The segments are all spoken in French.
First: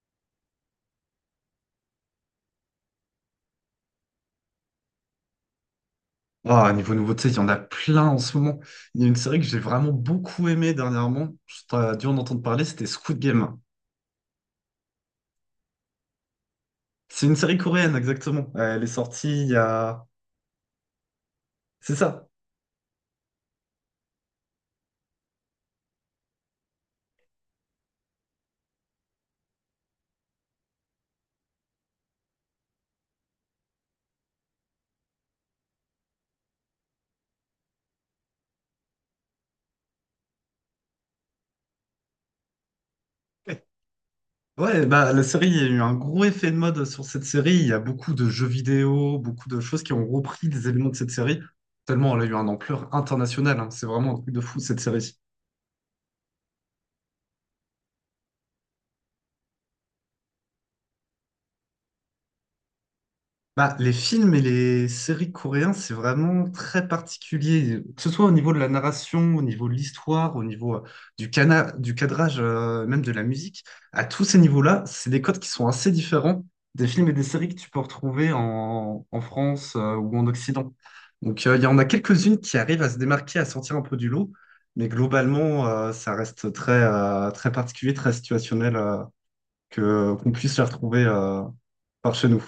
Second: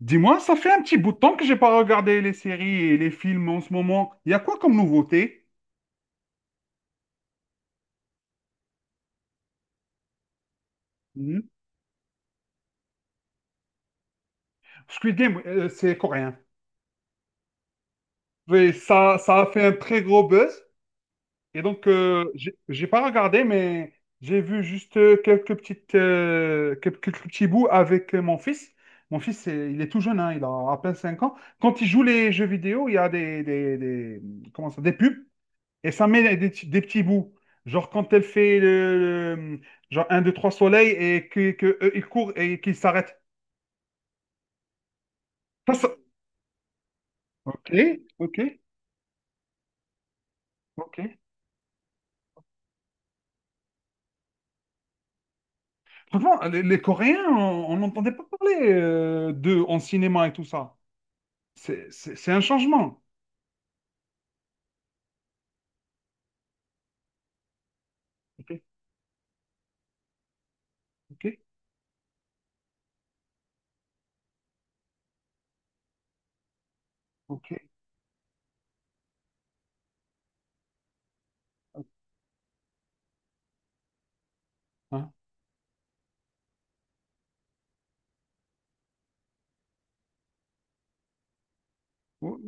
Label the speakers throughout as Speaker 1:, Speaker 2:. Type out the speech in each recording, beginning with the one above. Speaker 1: Dis-moi, ça fait un petit bout de temps que j'ai pas regardé les séries et les films en ce moment. Il y a quoi comme nouveauté?
Speaker 2: Ah, niveau nouveauté, il y en a plein en ce moment. Il y a une série que j'ai vraiment beaucoup aimée dernièrement.
Speaker 1: Mhm.
Speaker 2: Tu as dû en entendre parler, c'était Squid Game.
Speaker 1: Squid Game, c'est coréen.
Speaker 2: C'est une série coréenne, exactement.
Speaker 1: Oui,
Speaker 2: Elle est
Speaker 1: ça,
Speaker 2: sortie
Speaker 1: ça a
Speaker 2: il y
Speaker 1: fait un très
Speaker 2: a.
Speaker 1: gros buzz. Et donc,
Speaker 2: C'est ça.
Speaker 1: j'ai pas regardé, mais j'ai vu juste quelques petits bouts avec mon fils. Mon fils, il est tout jeune, hein, il a à peine 5 ans. Quand il joue les jeux vidéo, il y a comment ça, des pubs. Et ça met des petits bouts. Genre quand elle fait le- genre un 2, 3 soleils et que eux, ils courent et qu'ils s'arrêtent.
Speaker 2: Eh, ouais, bah, la série, il y a
Speaker 1: Ça,
Speaker 2: eu un
Speaker 1: ça-
Speaker 2: gros effet de mode sur cette série. Il
Speaker 1: Ok,
Speaker 2: y a beaucoup de
Speaker 1: ok,
Speaker 2: jeux vidéo, beaucoup de choses qui ont repris des éléments de
Speaker 1: ok.
Speaker 2: cette série. Tellement elle a eu un ampleur internationale, hein. C'est vraiment un truc de fou, cette série.
Speaker 1: Franchement, les Coréens, on n'entendait pas parler d'eux en cinéma et tout ça. C'est un changement.
Speaker 2: Bah, les films et les séries coréens, c'est vraiment très particulier, que ce soit au
Speaker 1: Ok,
Speaker 2: niveau de la narration, au niveau de l'histoire, au niveau
Speaker 1: ok,
Speaker 2: du cadrage, même de la musique. À tous ces niveaux-là, c'est des codes qui sont assez différents des films et des séries
Speaker 1: ok.
Speaker 2: que tu peux retrouver en France, ou en Occident. Donc, il y en a quelques-unes qui arrivent à se démarquer, à sortir un peu du lot, mais
Speaker 1: Hein.
Speaker 2: globalement, ça reste très, très particulier, très situationnel, qu'on puisse les retrouver, par chez nous.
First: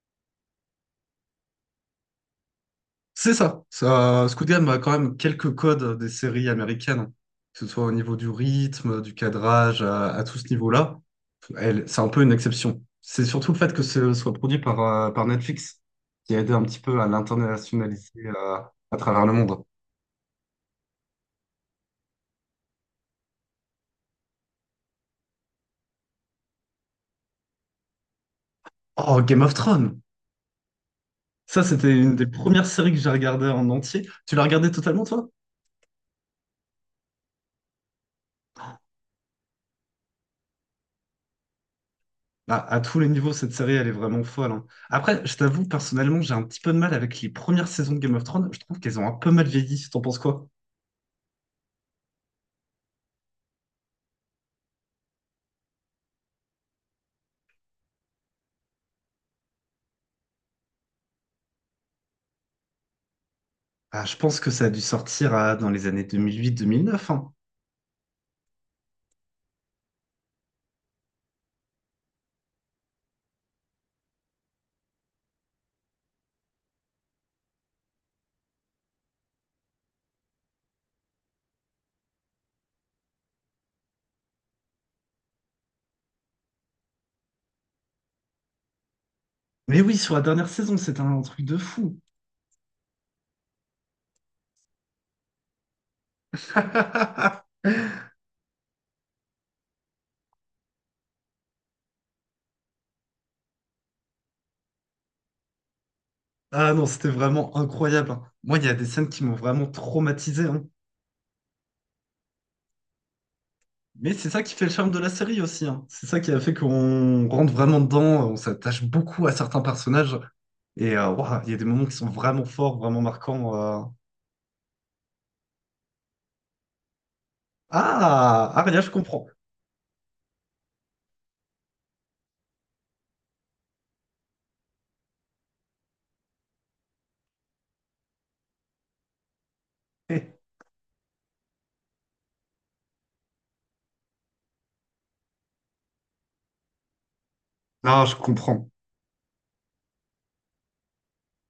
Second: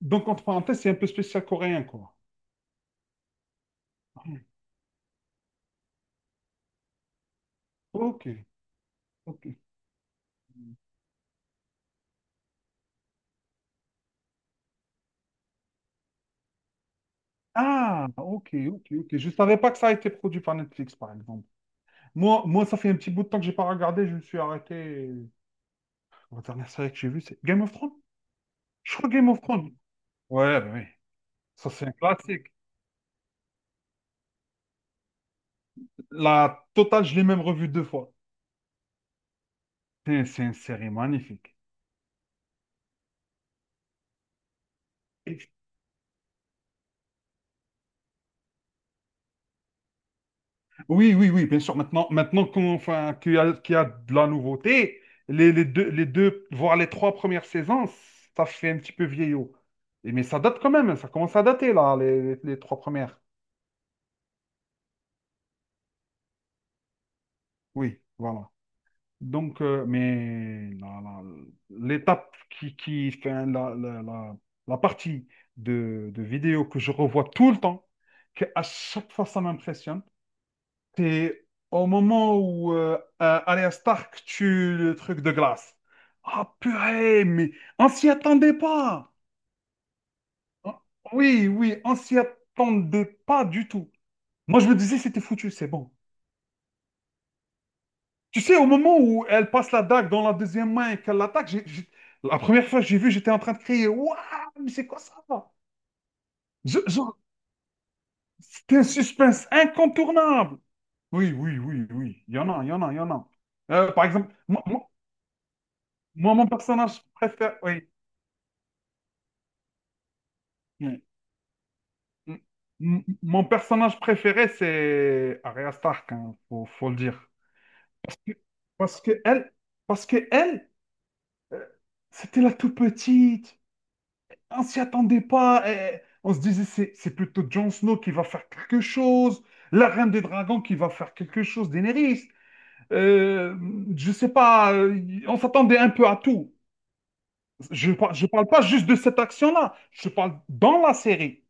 Speaker 1: Donc, entre parenthèses, c'est un peu spécial coréen, quoi.
Speaker 2: C'est ça. Ça, Squid Game a quand même quelques codes des séries américaines, que ce soit au niveau
Speaker 1: Ok,
Speaker 2: du rythme, du
Speaker 1: ok.
Speaker 2: cadrage, à tout ce niveau-là. Elle, c'est un peu une exception. C'est surtout le fait que ce soit produit par Netflix qui a aidé un petit peu à
Speaker 1: Ah,
Speaker 2: l'internationaliser
Speaker 1: ok, ok,
Speaker 2: à
Speaker 1: ok.
Speaker 2: travers
Speaker 1: Je ne
Speaker 2: le
Speaker 1: savais
Speaker 2: monde.
Speaker 1: pas que ça a été produit par Netflix, par exemple. Moi, moi, ça fait un petit bout de temps que j'ai pas regardé, je me suis arrêté. La dernière série que j'ai vue, c'est Game of Thrones. Je crois
Speaker 2: Oh,
Speaker 1: Game
Speaker 2: Game
Speaker 1: of
Speaker 2: of
Speaker 1: Thrones.
Speaker 2: Thrones!
Speaker 1: Ouais, bah oui.
Speaker 2: Ça,
Speaker 1: Ça, c'est
Speaker 2: c'était
Speaker 1: un
Speaker 2: une des
Speaker 1: classique.
Speaker 2: premières séries que j'ai regardées en entier. Tu l'as regardée totalement, toi?
Speaker 1: La totale, je l'ai même revue 2 fois. C'est une série magnifique.
Speaker 2: Bah, à tous les niveaux, cette série, elle est vraiment folle, hein. Après, je t'avoue, personnellement, j'ai un petit peu de mal avec les premières saisons de Game of Thrones. Je trouve qu'elles ont un peu mal vieilli. T'en penses quoi?
Speaker 1: Oui, oui, oui, bien sûr. Maintenant qu'on, enfin, qu'il y a de la nouveauté, les deux, voire les trois premières saisons, ça fait un petit peu vieillot. Mais ça date quand même, hein. Ça commence à dater, là, les trois premières.
Speaker 2: Ah, je pense que ça a dû sortir dans les années deux mille huit, mille neuf, hein.
Speaker 1: Oui, voilà. Donc, l'étape qui fait la partie de vidéo que je revois tout le temps, que à chaque fois ça m'impressionne, c'est au moment où Arya Stark tue le truc de glace. Ah purée, mais on s'y attendait pas.
Speaker 2: Mais oui, sur la dernière saison,
Speaker 1: Ah,
Speaker 2: c'était un truc
Speaker 1: oui,
Speaker 2: de
Speaker 1: oui, on
Speaker 2: fou.
Speaker 1: s'y attendait pas du tout. Moi, je me disais, c'était foutu, c'est bon. Tu sais, au moment où elle passe la dague dans la deuxième main et qu'elle l'attaque, la première fois que j'ai vu, j'étais en train de crier, Waouh, mais c'est quoi ça?
Speaker 2: Ah non,
Speaker 1: Je-
Speaker 2: c'était
Speaker 1: je-
Speaker 2: vraiment incroyable, hein. Moi, il y a
Speaker 1: C'était un
Speaker 2: des scènes qui m'ont
Speaker 1: suspense
Speaker 2: vraiment traumatisé,
Speaker 1: incontournable.
Speaker 2: hein.
Speaker 1: Oui, oui, oui, oui. Il y en a, il y en a, il y en a. Par
Speaker 2: Mais c'est
Speaker 1: exemple,
Speaker 2: ça qui fait le charme de la série aussi, hein. C'est ça qui a
Speaker 1: mon
Speaker 2: fait
Speaker 1: personnage
Speaker 2: qu'on rentre
Speaker 1: préféré,
Speaker 2: vraiment
Speaker 1: oui.
Speaker 2: dedans, on s'attache beaucoup à certains personnages. Et
Speaker 1: Oui.
Speaker 2: ouah, il y a des moments qui sont
Speaker 1: M-
Speaker 2: vraiment forts, vraiment
Speaker 1: Mon
Speaker 2: marquants.
Speaker 1: personnage préféré, c'est Arya Stark, hein, faut le dire. Parce que
Speaker 2: Ah, Aria, je
Speaker 1: parce que
Speaker 2: comprends.
Speaker 1: elle, parce que elle, euh, c'était la toute petite. On s'y attendait pas. Eh, on se disait, c'est plutôt Jon Snow qui va faire quelque chose, la Reine des Dragons qui va faire quelque chose, Daenerys. Euh, je sais pas, on s'attendait un peu à tout. Je
Speaker 2: Non, je
Speaker 1: par- je parle pas
Speaker 2: comprends.
Speaker 1: juste de cette action-là, je parle dans la série.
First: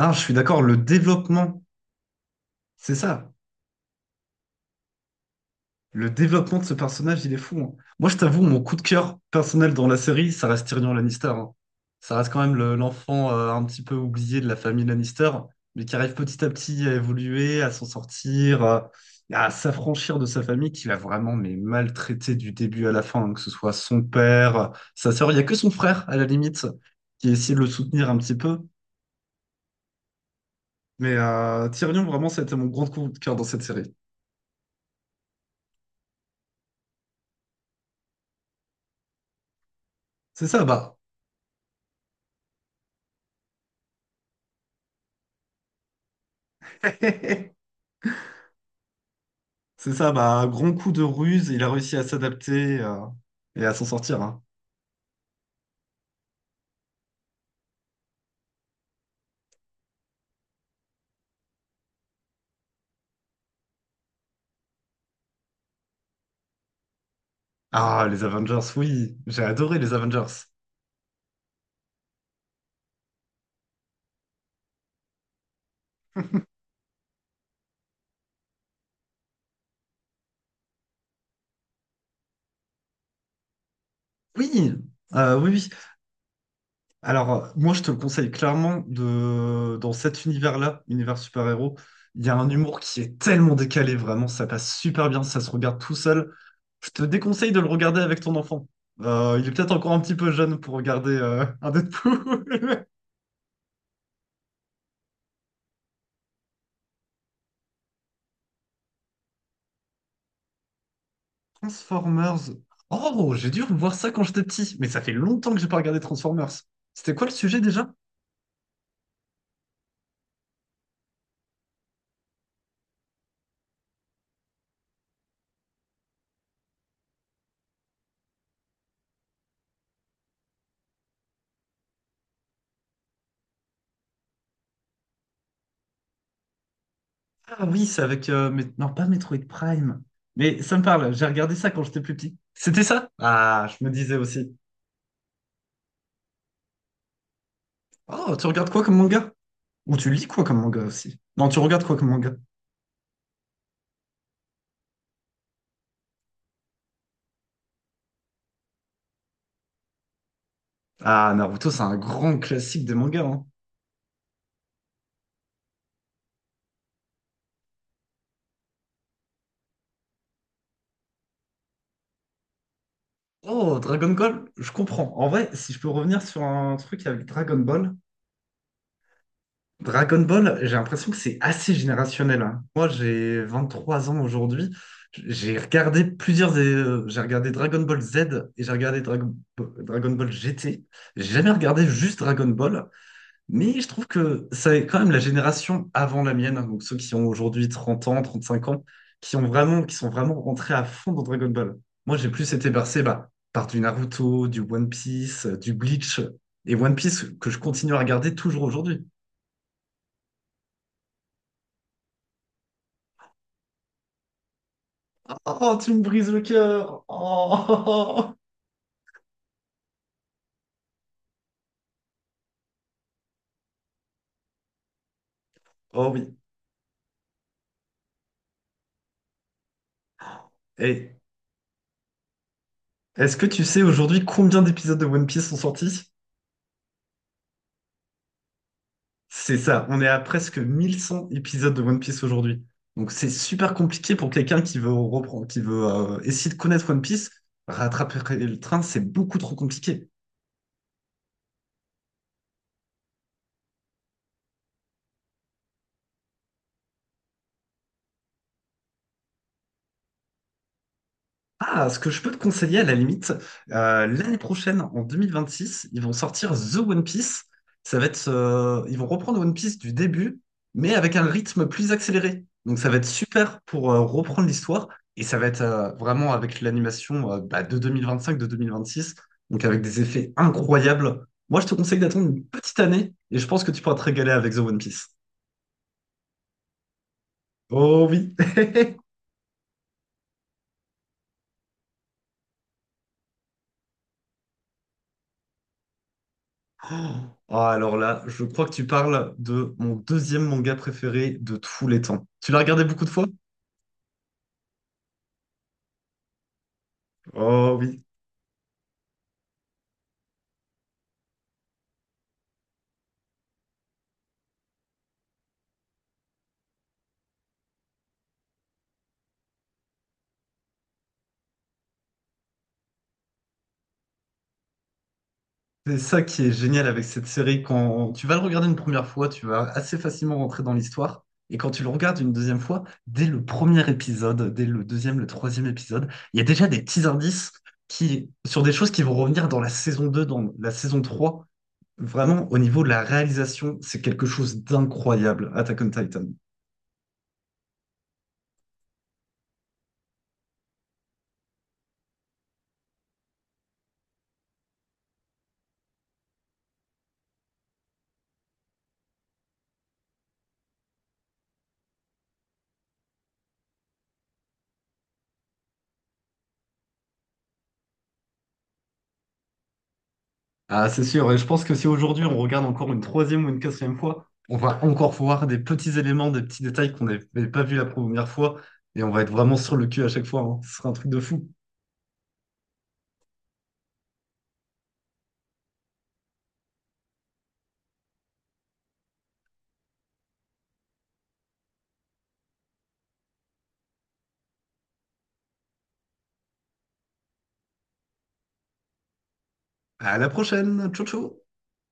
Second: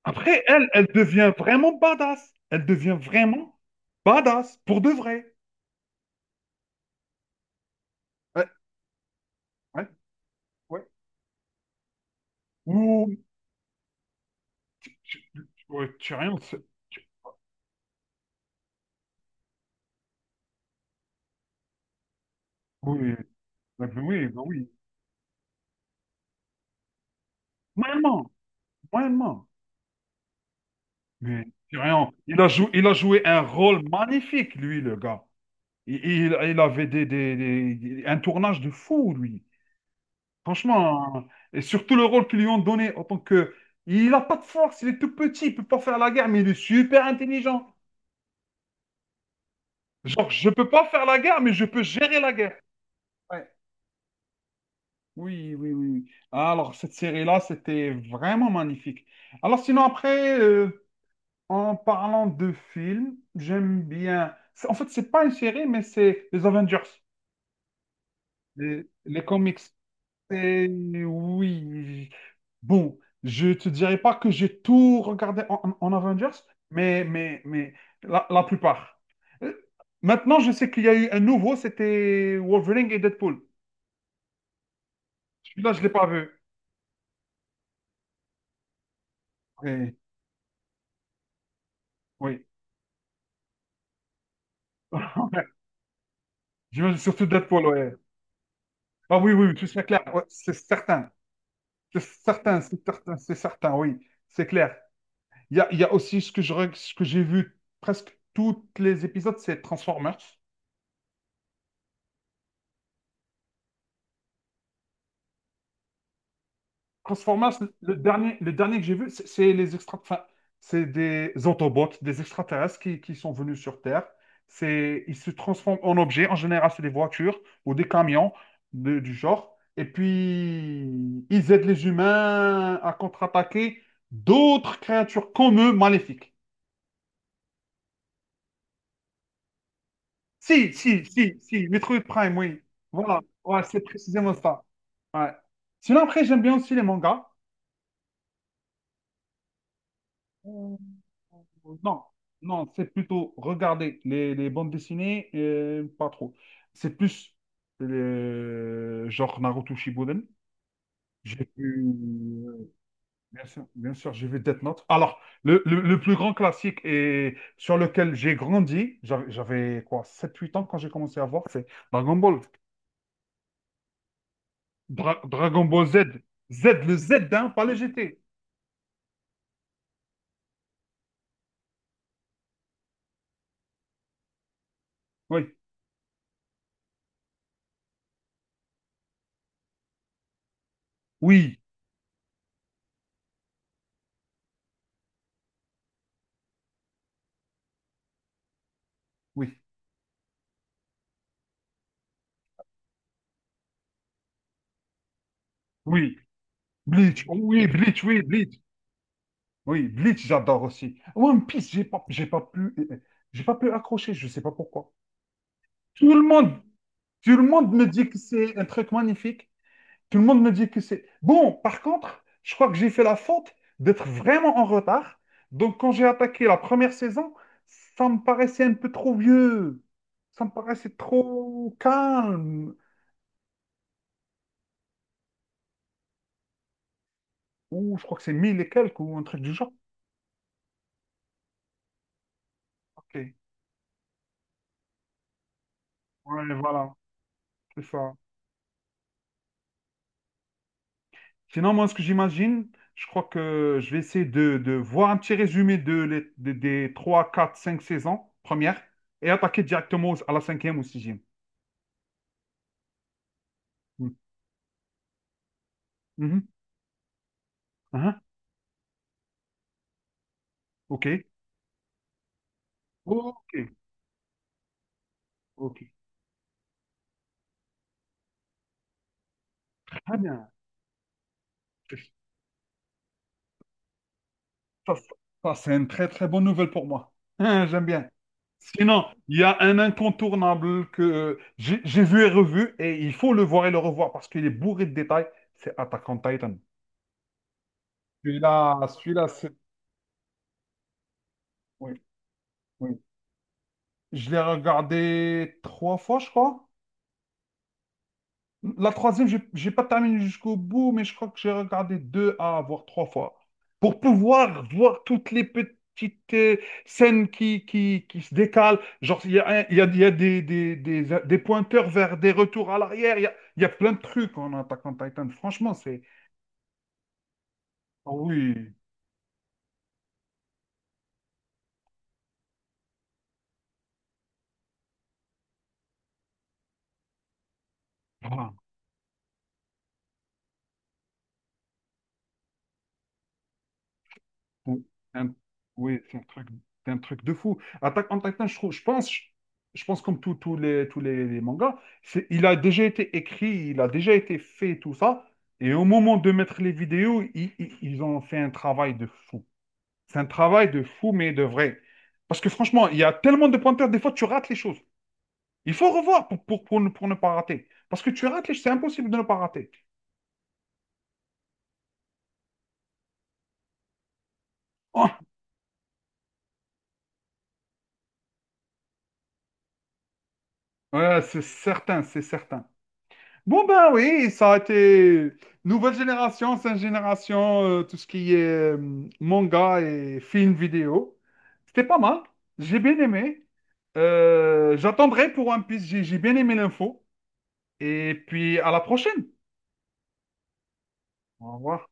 Speaker 2: Non, je suis
Speaker 1: Après,
Speaker 2: d'accord,
Speaker 1: elle,
Speaker 2: le
Speaker 1: elle devient
Speaker 2: développement,
Speaker 1: vraiment badass. Elle
Speaker 2: c'est
Speaker 1: devient
Speaker 2: ça.
Speaker 1: vraiment badass, pour de vrai.
Speaker 2: Le développement de ce personnage, il est fou, hein. Moi, je t'avoue,
Speaker 1: Ouais,
Speaker 2: mon coup de cœur personnel dans
Speaker 1: ouais,
Speaker 2: la série, ça reste
Speaker 1: ouais.
Speaker 2: Tyrion Lannister, hein. Ça reste quand même
Speaker 1: Ou,
Speaker 2: l'enfant un petit peu oublié de la famille Lannister, mais
Speaker 1: ouais,
Speaker 2: qui arrive
Speaker 1: tu as rien,
Speaker 2: petit à petit à
Speaker 1: tu-
Speaker 2: évoluer, à s'en sortir, à s'affranchir de sa famille, qui l'a vraiment mais maltraité du début à
Speaker 1: oui,
Speaker 2: la
Speaker 1: oui,
Speaker 2: fin, hein, que ce soit
Speaker 1: oui,
Speaker 2: son
Speaker 1: oui, bah oui.
Speaker 2: père, sa sœur. Il n'y a que son frère, à la limite, qui essaie de le soutenir un
Speaker 1: Moyennement,
Speaker 2: petit peu.
Speaker 1: moyennement.
Speaker 2: Mais
Speaker 1: Mais
Speaker 2: Tyrion,
Speaker 1: rien.
Speaker 2: vraiment,
Speaker 1: Il
Speaker 2: ça a
Speaker 1: a
Speaker 2: été mon
Speaker 1: joué,
Speaker 2: grand
Speaker 1: il a
Speaker 2: coup de
Speaker 1: joué
Speaker 2: cœur
Speaker 1: un
Speaker 2: dans cette
Speaker 1: rôle
Speaker 2: série.
Speaker 1: magnifique, lui, le gars. Il avait un tournage de fou, lui.
Speaker 2: C'est ça, bah.
Speaker 1: Franchement, hein. Et surtout le rôle qu'ils lui ont donné en tant que... Il n'a pas de force, il est tout petit, il peut pas faire la guerre, mais il est super intelligent.
Speaker 2: C'est ça,
Speaker 1: Genre,
Speaker 2: bah, un
Speaker 1: je peux
Speaker 2: grand
Speaker 1: pas
Speaker 2: coup de
Speaker 1: faire la guerre,
Speaker 2: ruse,
Speaker 1: mais
Speaker 2: il
Speaker 1: je
Speaker 2: a
Speaker 1: peux
Speaker 2: réussi à
Speaker 1: gérer la guerre.
Speaker 2: s'adapter
Speaker 1: Ouais.
Speaker 2: et à s'en sortir, hein.
Speaker 1: Oui, oui, oui. Alors, cette série-là, c'était vraiment magnifique. Alors, sinon, après, en parlant de films, j'aime bien. En fait, c'est pas une série, mais c'est les Avengers,
Speaker 2: Ah, les Avengers,
Speaker 1: les,
Speaker 2: oui,
Speaker 1: les
Speaker 2: j'ai
Speaker 1: comics.
Speaker 2: adoré les Avengers.
Speaker 1: Et oui. Bon, je te dirais pas que j'ai tout regardé en, Avengers, mais, la plupart. Euh, Maintenant, je sais qu'il y a eu un nouveau, c'était Wolverine et Deadpool.
Speaker 2: Oui, oui, oui.
Speaker 1: Celui-là, je l'ai pas vu.
Speaker 2: Alors, moi, je te le conseille dans
Speaker 1: Oui,
Speaker 2: cet univers-là, univers super-héros, il y a
Speaker 1: oui.
Speaker 2: un humour qui est tellement décalé, vraiment, ça passe super bien, ça se regarde tout seul.
Speaker 1: Je
Speaker 2: Je
Speaker 1: veux
Speaker 2: te
Speaker 1: surtout
Speaker 2: déconseille de
Speaker 1: Deadpool,
Speaker 2: le
Speaker 1: ouais.
Speaker 2: regarder avec ton enfant.
Speaker 1: Ah oui,
Speaker 2: Il
Speaker 1: oui,
Speaker 2: est
Speaker 1: oui, tout
Speaker 2: peut-être
Speaker 1: c'est
Speaker 2: encore un
Speaker 1: clair,
Speaker 2: petit
Speaker 1: ouais,
Speaker 2: peu
Speaker 1: c'est
Speaker 2: jeune pour
Speaker 1: certain.
Speaker 2: regarder un
Speaker 1: C'est certain, c'est
Speaker 2: Deadpool.
Speaker 1: certain, c'est certain, oui, c'est clair. Il y a aussi ce que ce que j'ai vu presque tous les épisodes, c'est Transformers.
Speaker 2: Transformers. Oh, j'ai dû revoir ça quand j'étais petit, mais ça fait longtemps que j'ai pas regardé Transformers. C'était quoi le
Speaker 1: Transformers,
Speaker 2: sujet déjà?
Speaker 1: le dernier que j'ai vu, enfin, c'est des Autobots, des extraterrestres qui sont venus sur Terre. Ils se transforment en objets. En général, c'est des voitures ou des camions du genre. Et puis, ils aident les humains à contre-attaquer d'autres créatures comme eux maléfiques.
Speaker 2: Ah oui, Non, pas Metroid Prime. Mais
Speaker 1: Si,
Speaker 2: ça me
Speaker 1: si,
Speaker 2: parle, j'ai
Speaker 1: si,
Speaker 2: regardé
Speaker 1: si,
Speaker 2: ça quand j'étais
Speaker 1: Metroid
Speaker 2: plus petit.
Speaker 1: Prime, oui.
Speaker 2: C'était ça?
Speaker 1: Voilà, ouais,
Speaker 2: Ah,
Speaker 1: c'est
Speaker 2: je me disais
Speaker 1: précisément
Speaker 2: aussi.
Speaker 1: ça. Ouais. Sinon, après, j'aime bien aussi les mangas.
Speaker 2: Oh, tu regardes quoi comme manga? Ou tu lis quoi comme
Speaker 1: Euh,
Speaker 2: manga aussi? Non, tu regardes quoi
Speaker 1: Non,
Speaker 2: comme manga?
Speaker 1: non, c'est plutôt regarder les bandes dessinées, pas trop. C'est plus le genre Naruto Shippuden.
Speaker 2: Ah,
Speaker 1: J'ai
Speaker 2: Naruto, c'est
Speaker 1: vu,
Speaker 2: un grand
Speaker 1: euh,
Speaker 2: classique des mangas, hein.
Speaker 1: bien sûr, j'ai vu Death Note. Alors, le plus grand classique et sur lequel j'ai grandi, j'avais quoi, 7 8 ans quand j'ai commencé à voir, c'est Dragon Ball.
Speaker 2: Oh, Dragon Ball, je comprends. En vrai,
Speaker 1: Dragon
Speaker 2: si je
Speaker 1: Ball
Speaker 2: peux revenir
Speaker 1: Z.
Speaker 2: sur
Speaker 1: Z,
Speaker 2: un
Speaker 1: le
Speaker 2: truc avec
Speaker 1: Z, hein,
Speaker 2: Dragon
Speaker 1: pas le
Speaker 2: Ball.
Speaker 1: GT.
Speaker 2: Dragon Ball, j'ai l'impression que c'est assez générationnel, hein. Moi, j'ai 23 ans aujourd'hui.
Speaker 1: Oui,
Speaker 2: J'ai regardé plusieurs. J'ai regardé Dragon Ball Z et j'ai regardé Dragon Ball GT. J'ai jamais
Speaker 1: oui,
Speaker 2: regardé juste Dragon Ball, mais je trouve que c'est quand même la génération avant la mienne, hein, donc ceux qui ont aujourd'hui 30 ans, 35 ans,
Speaker 1: oui,
Speaker 2: qui sont vraiment rentrés à fond dans Dragon Ball. Moi, j'ai plus été bercé bah, par du Naruto, du One Piece, du
Speaker 1: oui.
Speaker 2: Bleach et One
Speaker 1: Bleach,
Speaker 2: Piece
Speaker 1: Oh
Speaker 2: que je
Speaker 1: oui,
Speaker 2: continue à
Speaker 1: Bleach, oui,
Speaker 2: regarder
Speaker 1: Bleach.
Speaker 2: toujours aujourd'hui.
Speaker 1: Oui, Bleach, j'adore aussi. One Piece, j'ai pas pu accrocher, je sais pas pourquoi.
Speaker 2: Oh, tu me
Speaker 1: Tout le
Speaker 2: brises le
Speaker 1: monde,
Speaker 2: cœur.
Speaker 1: tout le monde me dit que
Speaker 2: Oh,
Speaker 1: c'est un truc magnifique. Tout le monde me dit que c'est... Bon, par contre, je crois que j'ai fait la faute d'être vraiment en retard. Donc, quand j'ai
Speaker 2: oh oui.
Speaker 1: attaqué la première saison, ça me paraissait un peu trop vieux. Ça me paraissait
Speaker 2: Hey,
Speaker 1: trop calme.
Speaker 2: est-ce que tu sais aujourd'hui combien d'épisodes de One Piece sont sortis?
Speaker 1: Ou je crois que c'est 1000 et quelques ou un truc du
Speaker 2: C'est
Speaker 1: genre.
Speaker 2: ça, on est à presque 1100 épisodes de One Piece aujourd'hui. Donc c'est
Speaker 1: Ok.
Speaker 2: super compliqué pour quelqu'un qui veut reprendre, qui veut essayer
Speaker 1: Ouais,
Speaker 2: de connaître
Speaker 1: voilà,
Speaker 2: One Piece.
Speaker 1: c'est ça.
Speaker 2: Rattraper le train, c'est beaucoup trop compliqué.
Speaker 1: Sinon, moi, ce que j'imagine, je crois que je vais essayer de voir un petit résumé de, les- des 3, 4, 5 saisons premières et attaquer directement à la cinquième ou sixième.
Speaker 2: Ah, ce que je peux te conseiller à la limite,
Speaker 1: Hmm.
Speaker 2: l'année prochaine, en 2026, ils vont
Speaker 1: Mhm.
Speaker 2: sortir The One Piece. Ça va
Speaker 1: Hein?
Speaker 2: être, euh, ils vont reprendre One Piece du début, mais
Speaker 1: Ok.
Speaker 2: avec un rythme plus accéléré. Donc ça va être super
Speaker 1: Ok.
Speaker 2: pour reprendre l'histoire et ça va être
Speaker 1: Ok.
Speaker 2: vraiment avec l'animation bah, de 2025, de 2026, donc avec des
Speaker 1: Très
Speaker 2: effets
Speaker 1: bien.
Speaker 2: incroyables. Moi, je te conseille d'attendre une petite année et je pense que tu pourras te régaler avec The One
Speaker 1: Ça, ça,
Speaker 2: Piece.
Speaker 1: ça, c'est une très, très bonne nouvelle pour moi. Hein, j'aime bien.
Speaker 2: Oh oui!
Speaker 1: Sinon, il y a un incontournable que j'ai vu et revu, et il faut le voir et le revoir parce qu'il est bourré de détails, c'est Attack on Titan.
Speaker 2: Ah, alors là, je crois que
Speaker 1: Celui-là,
Speaker 2: tu
Speaker 1: celui-là,
Speaker 2: parles
Speaker 1: c'est...
Speaker 2: de mon deuxième manga préféré de tous les
Speaker 1: Oui,
Speaker 2: temps. Tu l'as regardé
Speaker 1: oui.
Speaker 2: beaucoup de fois?
Speaker 1: Je l'ai regardé 3 fois, je crois.
Speaker 2: Oh oui.
Speaker 1: La troisième, j'ai pas terminé jusqu'au bout, mais je crois que j'ai regardé 2 à voire 3 fois pour pouvoir voir toutes les petites scènes qui se décalent. Genre, il y a, un- il y a des pointeurs vers des retours à l'arrière. Il y a plein de trucs en attaquant Titan. Franchement,
Speaker 2: C'est
Speaker 1: c'est.
Speaker 2: ça qui est génial avec cette série.
Speaker 1: Ah
Speaker 2: Quand tu vas le regarder
Speaker 1: oui.
Speaker 2: une première fois, tu vas assez facilement rentrer dans l'histoire. Et quand tu le regardes une deuxième fois, dès le premier épisode, dès le deuxième, le troisième épisode, il y a déjà des petits indices
Speaker 1: Ah.
Speaker 2: sur des choses qui vont revenir dans la saison 2, dans la saison 3. Vraiment, au niveau de la réalisation, c'est quelque chose
Speaker 1: Ou un-
Speaker 2: d'incroyable, Attack on
Speaker 1: Oui, c'est un
Speaker 2: Titan.
Speaker 1: truc, c'est un truc de fou. Attaque on Titan, je trouve, je pense, je pense comme tous les mangas, c'est, il a déjà été écrit, il a déjà été fait, tout ça. Et au moment de mettre les vidéos, ils ont fait un travail de fou. C'est un travail de fou, mais de vrai. Parce que franchement, il y a tellement de pointeurs, des fois, tu rates les choses. Il faut revoir pour ne pas rater. Parce que tu rates les c'est impossible de ne pas rater.
Speaker 2: Ah, c'est sûr. Et je pense que si aujourd'hui on regarde encore une troisième ou une quatrième fois, on va encore
Speaker 1: Oh,
Speaker 2: voir des petits éléments, des petits détails qu'on n'avait pas vus la première fois. Et on va être vraiment sur le cul à chaque fois, hein. Ce sera un truc de
Speaker 1: ouais, c'est
Speaker 2: fou.
Speaker 1: certain, c'est certain. Bon ben oui, ça a été nouvelle génération, cinq génération, tout ce qui est manga et film vidéo. C'était pas mal, j'ai bien aimé. J'attendrai pour One Piece, j'ai bien aimé l'info. Et puis à la prochaine.
Speaker 2: À la prochaine. Ciao, ciao.
Speaker 1: Au revoir.